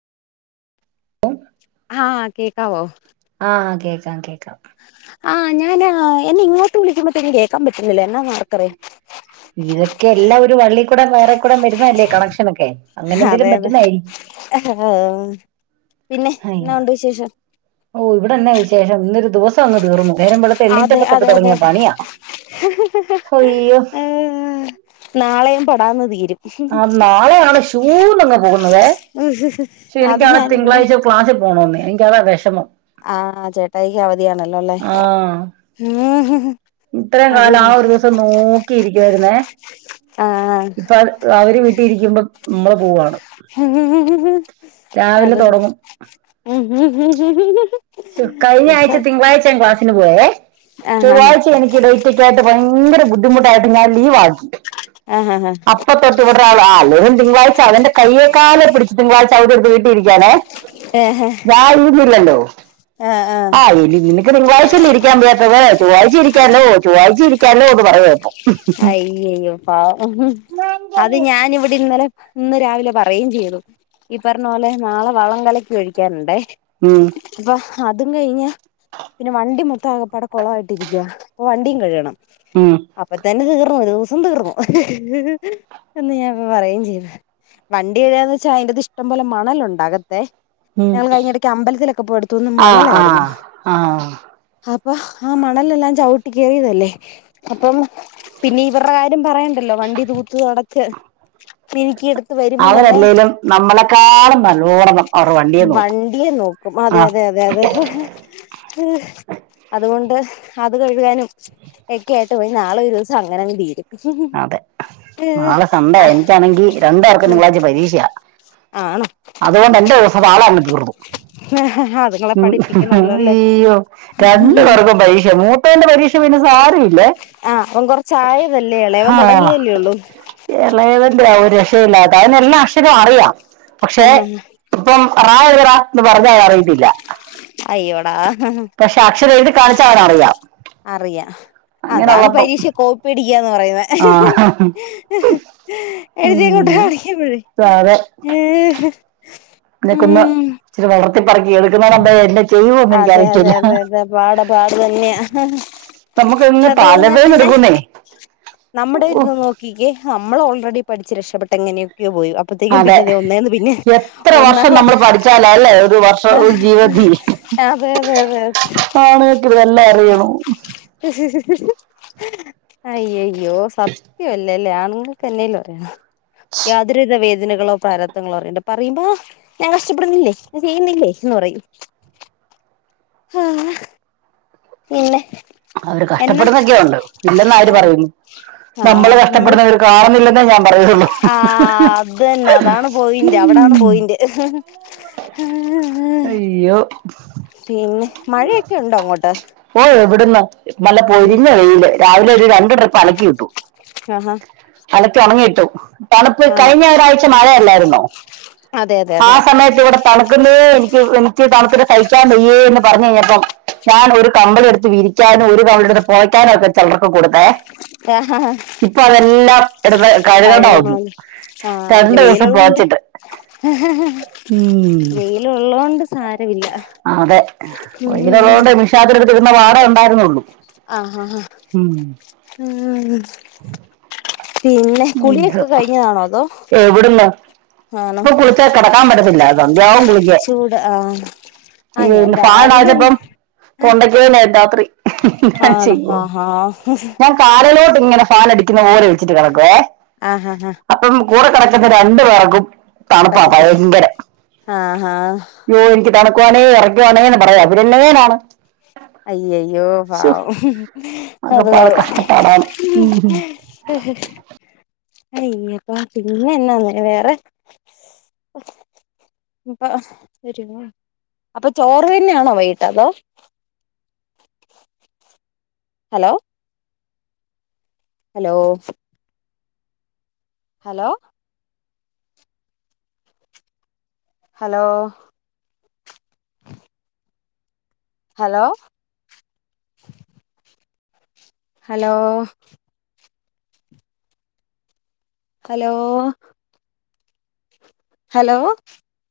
ആ കേക്കാവോ ആ ആ കേക്കാം കേക്കാം. ക്കാം ആ ഞാന എന്നെ ഇങ്ങോട്ട് വിളിക്കുമ്പത്തേന് കേക്കാമ്പറ്റ്ന്നില്ല എന്നാന്നാർക്കറിയാം. ഇതക്കയെല്ലാ ഒരു വള്ളീക്കുടേം വയറേക്കുടേം വെര്ന്നയല്ലേ കണക്ഷനൊക്കെ. അങ്ങനെന്തേലും അതെ അതെ പറ്റ്ന്നയാരിക്കും. പിന്നെ എന്നാ ഉണ്ട് വിശേഷം ഓ ഇവ്ടെന്നാ വിശേഷം. ഇന്നൊര് ദിവസങ്ങ് തീർന്നു. നേരം വെളുത്ത് അതെ എണ്ണീറ്റപ്പ തൊട്ട് അതെതെ തുടങ്ങിയ പണിയാ അയ്യോ ആ നാളെയൊ [unintelligible] ടാന്ന് തീരും. ആ നാളെയാണ് ശൂന്നങ് പോകുന്നതേ. അത് എനിക്കാണെ ഞാനിവിടെ തിങ്കളാഴ്ച ക്ലാസ്സി പോണോന്നെ. എനിക്കതാ വെഷമം. ആ ചേട്ടായിക്കവധിയാണല്ലോല്ലെ. ഉം ഇത്രേം കാലം ആ ഒരു ദിവസം നോക്കിയിരിക് രുന്നേ ആഹ് ഇപ്രാ അവര് ക്കിരിക്മ്പൊ മ്മള് പോവാണ്. രാവിലെ അതന്നെ. തുടങ്ങും കയിഞ്ഞായ്ച തിങ്കളാഴ്ച ഞാൻ ക്ളാസിന് പോയെ ആഹ് ചൊവ്വാഴ്ച എനിക്ക് [unintelligible] ക്കായിട്ട് ഭയങ്കര ബുദ്ധിമുട്ടായിട്ട് ഞാൻ ലീവാരുന്നു. ആഹ് ആഹ് ആഹ് അപ്പത്തൊട്ടിവിടൊരാള് ആ തിങ്കളാഴ്ച തെന്റെ കയ്യെകാലെ പിടിച്ച് തിങ്കളാഴ്ച അവധിയെടുത്ത് വീട്ടിയിരിക്കാനെ. ഞാൻ ഇരുന്നില്ലല്ലോ. ആഹ് ആഹ് ആ ഇനി നിനക്ക് തിങ്കളാഴ്ച അല്ലേ ഇരിക്കാൻ വയ്യാത്തത്. ചൊവ്വാഴ്ച ഇരിക്കാല്ലോ ചൊവ്വാഴ്ച ഇരിക്കാല്ലോ എന്നു പറയ ഇപ്പോ. അയ്യയ്യോ പാവം അത് ഞാൻ ഇവിടെ ഇന്നലെ ഇന്ന് രാവിലെ പറയുകയും ചെയ്തു ഈ പറഞ്ഞ പോലെ നാളെ വളം കലക്കി ഒഴിക്കാനുണ്ടേ. മ് അപ്പൊ അതും കഴിഞ്ഞു പിന്നെ വണ്ടി മു ത്ത ആകെപാടെ കൊളമായിട്ട് ഇരിക്കുവാ അപ്പൊ വണ്ടിയും കഴുകണം. മ് അപ്പത്തെന് തീർന്നു ഒരൂസം തീർന്നു. എന്നു ഞാൻ ഇപ്പ പറയേം ചെയ്തു. വണ്ടി കഴുകാന്ന് വെച്ച അതിനകത്തു ഇഷ്ടംപോലെ മണലുണ്ട് അകത്തെ. ഉം. ഞങ്ങള് കഴിഞ്ഞ ഇടക്ക്‌ അമ്പലത്തിൽ ഒക്കെ പോയിടത്തുന്നു ആ മണൽ ആ ആയിരുന്നു ആ അപ്പ് ആ മണൽ എല്ലാം ചവിട്ടി കേറിയതല്ലേ അപ്പം പിന്നെ ഇവർടെ കാര്യം പറയാണ്ടാല്ലോ വണ്ടി തൂത്തു തൊടച്ച് എനിക്ക് ഈ അടു ത്ത് വരുമ്പം തന്നെ അവരല്ലേലും നമ്മളെക്കാളും നല്ലോണം അവർ വണ്ടിയെ നോക്കും വണ്ടിയെ നോക്കും അതെ ആ അതെ അത്‌ കൊണ്ട് അത് കഴിവിഇടാനും എക്കെ ആയിട്ട് വരും നാളെ ഒരു ദിവസം അങ്ങനങ്ങ് തീരും അതെ നാളെ സൺ‌ഡേയാ എനിക്കാണെങ്കി രണ്ട് പേർക്കും തിങ്കളാഴ്ച പരീക്ഷയാ ആണോ അത് കൊണ്ട് എന്റെ ദിവസം നാളെ അങ്ങ് തീർന്നു അതുങ്ങളെ ഉം പഠിപ്പിക്കണല്ലോ അല്ലേ അയ്യോ രണ്ട് പേർക്കും പരീക്ഷ മൂത്തെന്റെ പരീക്ഷ പിന്നെ സാരമില്ല ആഹ് അവൻ കൊറച്ചു ആയത ആഹ് ഇളയവന്റെ ഒരു ശ് [unintelligible] എല്ലാം ശരവും അറിയാം പക്ഷേ ആഹാ ഇപ്പൊ റ എഴുതെടാ ന്ന് പറഞ്ഞാ അറിയത്തില്ല അയ്യോടാ പക്ഷേ അക്ഷരം എഴുതി കാണിച്ചാൽ അവനു അറിയാം അറിയാ അതാണ് അങ്ങനെയുള്ളപ്പം പരീക്ഷ കോപ്പിയടി ക്കുക എന്നു പറയുന്നത് ആ എഴുതി അങ്ങോട്ട് ഉം. കാണിക്കുന്നതെ ഏഹ് [unintelligible] ച്ചിരി വളർ പറക്കി എടുക്കുന്നത് നല്ലത് എന്തേ ചെയ്യുവോന്നു എനിക്ക് അതെ അതെ അറിയത്തില്ല അതെ അതെ പാട് നമ്മ പക്ഷേ അത് കഴിഞ്ഞാ പിന്നെ നമ്മുടെ ഒരിത് ഉഫ്. നോക്കിക്കേ നമ്മളോ പോയി [unintelligible] പഠിച്ചു രക്ഷപെട്ട് എങ്ങനെയൊ പോയി അപ്പോത്തേക്കും അതെ പിന്നെ ദേ ഒന്നെന്നു പിന്നെ എത്ര ഒന്നാം വർഷം നമ്മൾ ക്ലാസ്സിലേക്ക് പഠിച്ചാലല്ലേ ഒരു വർഷം ഒരു ജീവിതത്തിൽ അതെ അതെ അതെ ആണുങ്ങൾക്ക് ഇതെല്ലാം അറിയണു അയ്യേയ് യ്യോ സത്യം അൽ ല്ലല്ലേ. ആണുങ്ങൾക്ക് എന്നേലും അറിയണോ യാതൊരു വിധ വേദ ദനകളോ പ്രാരാബ്ദങ്ങളോ അറിയണ്ട പറയുമ്പോ ഞാൻ കഷ്‌ടപ്പെടുന്നില്ലേ? ചെയ്യുന്നില്ലേ? എന്ന് പറയും ആ പിന്നെ അവര് കഷ്‌ടപ്പെടുന്നാക്കെയുണ്ട്. ഇല്ലെന്നാരു അത് പറയുന്നു. നമ്മള് കഷ്‌ടപ്പെടുന്നത് അവര് കാണുന്നില്ലന്ന് ആ അത് തന്നെ. അതാണ് പോയിൻ്റ് അവിടാണ് പോയിൻ്റ്. അയ്യോ പിന്നെ മഴയൊക്കെ ഉണ്ടോ അങ്ങോട്ട് ഓ എവിടുന്ന് നല്ല പൊരിഞ്ഞ വെയില്. രാവിലെ ഒരു രണ്ട് ട്രിപ്പ് അലക്കി ഇട്ടു. ആഹാ അലക്കി ഒണങ്ങി ഇട്ടു. തണുപ്പ്. ആണോ കഴിഞ്ഞ ഒരാഴ്ച മഴയല്ലേർന്നോ അതെ അതെ ആ അതെ അതെ സമയത്ത് ഇവിടെ തണുക്കുന്നേ. എനിയ്ക്ക് പിന്നെ നിയ്ക്ക് തണിത്തിട്ട് സഹിക്കാൻ വയ്യെന്ന് പറഞ്ഞു കഴിഞ്ഞപ്പം ഞാനൊരു കമ്പിളി എടുത്ത് വി ക്കാൻ ഒരു കിമ്പിളി എടുത്ത് പുതക്കാനൊക്കെ ചെലർക്കു കൊടുത്തേ ഇപ്പൊ അതെല്ലാം എടുത്ത് കഴുകണ്ട വന്നു കഴുകണോലോ ആ പിന്നെ രണ്ടു ദിവസം വെയിലൊള്ളോണ്ട്. പുതച്ചിട്ട് വെയിലുള്ളതുകൊണ്ട് ആ അതെ. ഉം വെയിലുള്ളതുകൊണ്ട് മിഷിനാത്ത് എടു ഇടുന്ന പാടേ ഉണ്ടായിരുന്നുള്ളൂ അ ഉം. അ ആ കുളിയൊക്കെ കഴിഞ്ഞതാണോ അതോ എവിടുന്ന് ആണോ ഇപ്പൊ കുളിച്ചാ കെടക്കാൻ പറ്റത്തില്ല രാവും കുളിക്കാൻ. ചൂട് ആഹ് ആഹ് ഞാൻ ഫാൻ ഇടാന്ന് രാവിലെ വെച്ചപ്പം തൊണ്ടയ്ക്ക് ആണോ ച്ചയ്യോ. ആഹാ ഞാൻ കാലിലോട്ട് ഇങ്ങനെ കാലടിക്കുന്ന പോലെ ഒഴിച്ചിട്ട് വേറെ എവിടെ വേ ആഹ് ആഹ് ആഹ് അപ്പം കൂടെ കിടക്കു രണ്ടു പേർക്കും തണുപ്പാ പറ്റത്തി ഭയങ്കര ആ ആ തണുക്കുവാണേ വെറക്കുവാണേ എന്ന് പറയും. അവര് എന്നചെയ്യാനാണ് അയ്യയ്യോ പാവം. അതു അകപ്പാട് കൊള്ളാം കഷ്ടപ്പാടാണ് ഉം അത് കയിഞ്ഞപ്പോ പിന്നെ എന്നാന്ന് വേറെ. അപ്പൊ അപ്പോ ചോറ് തന്നെയാണോ വൈകിട്ട് അതോ hello hello hello hello hello hello ഹലോവ് ഹലോവ്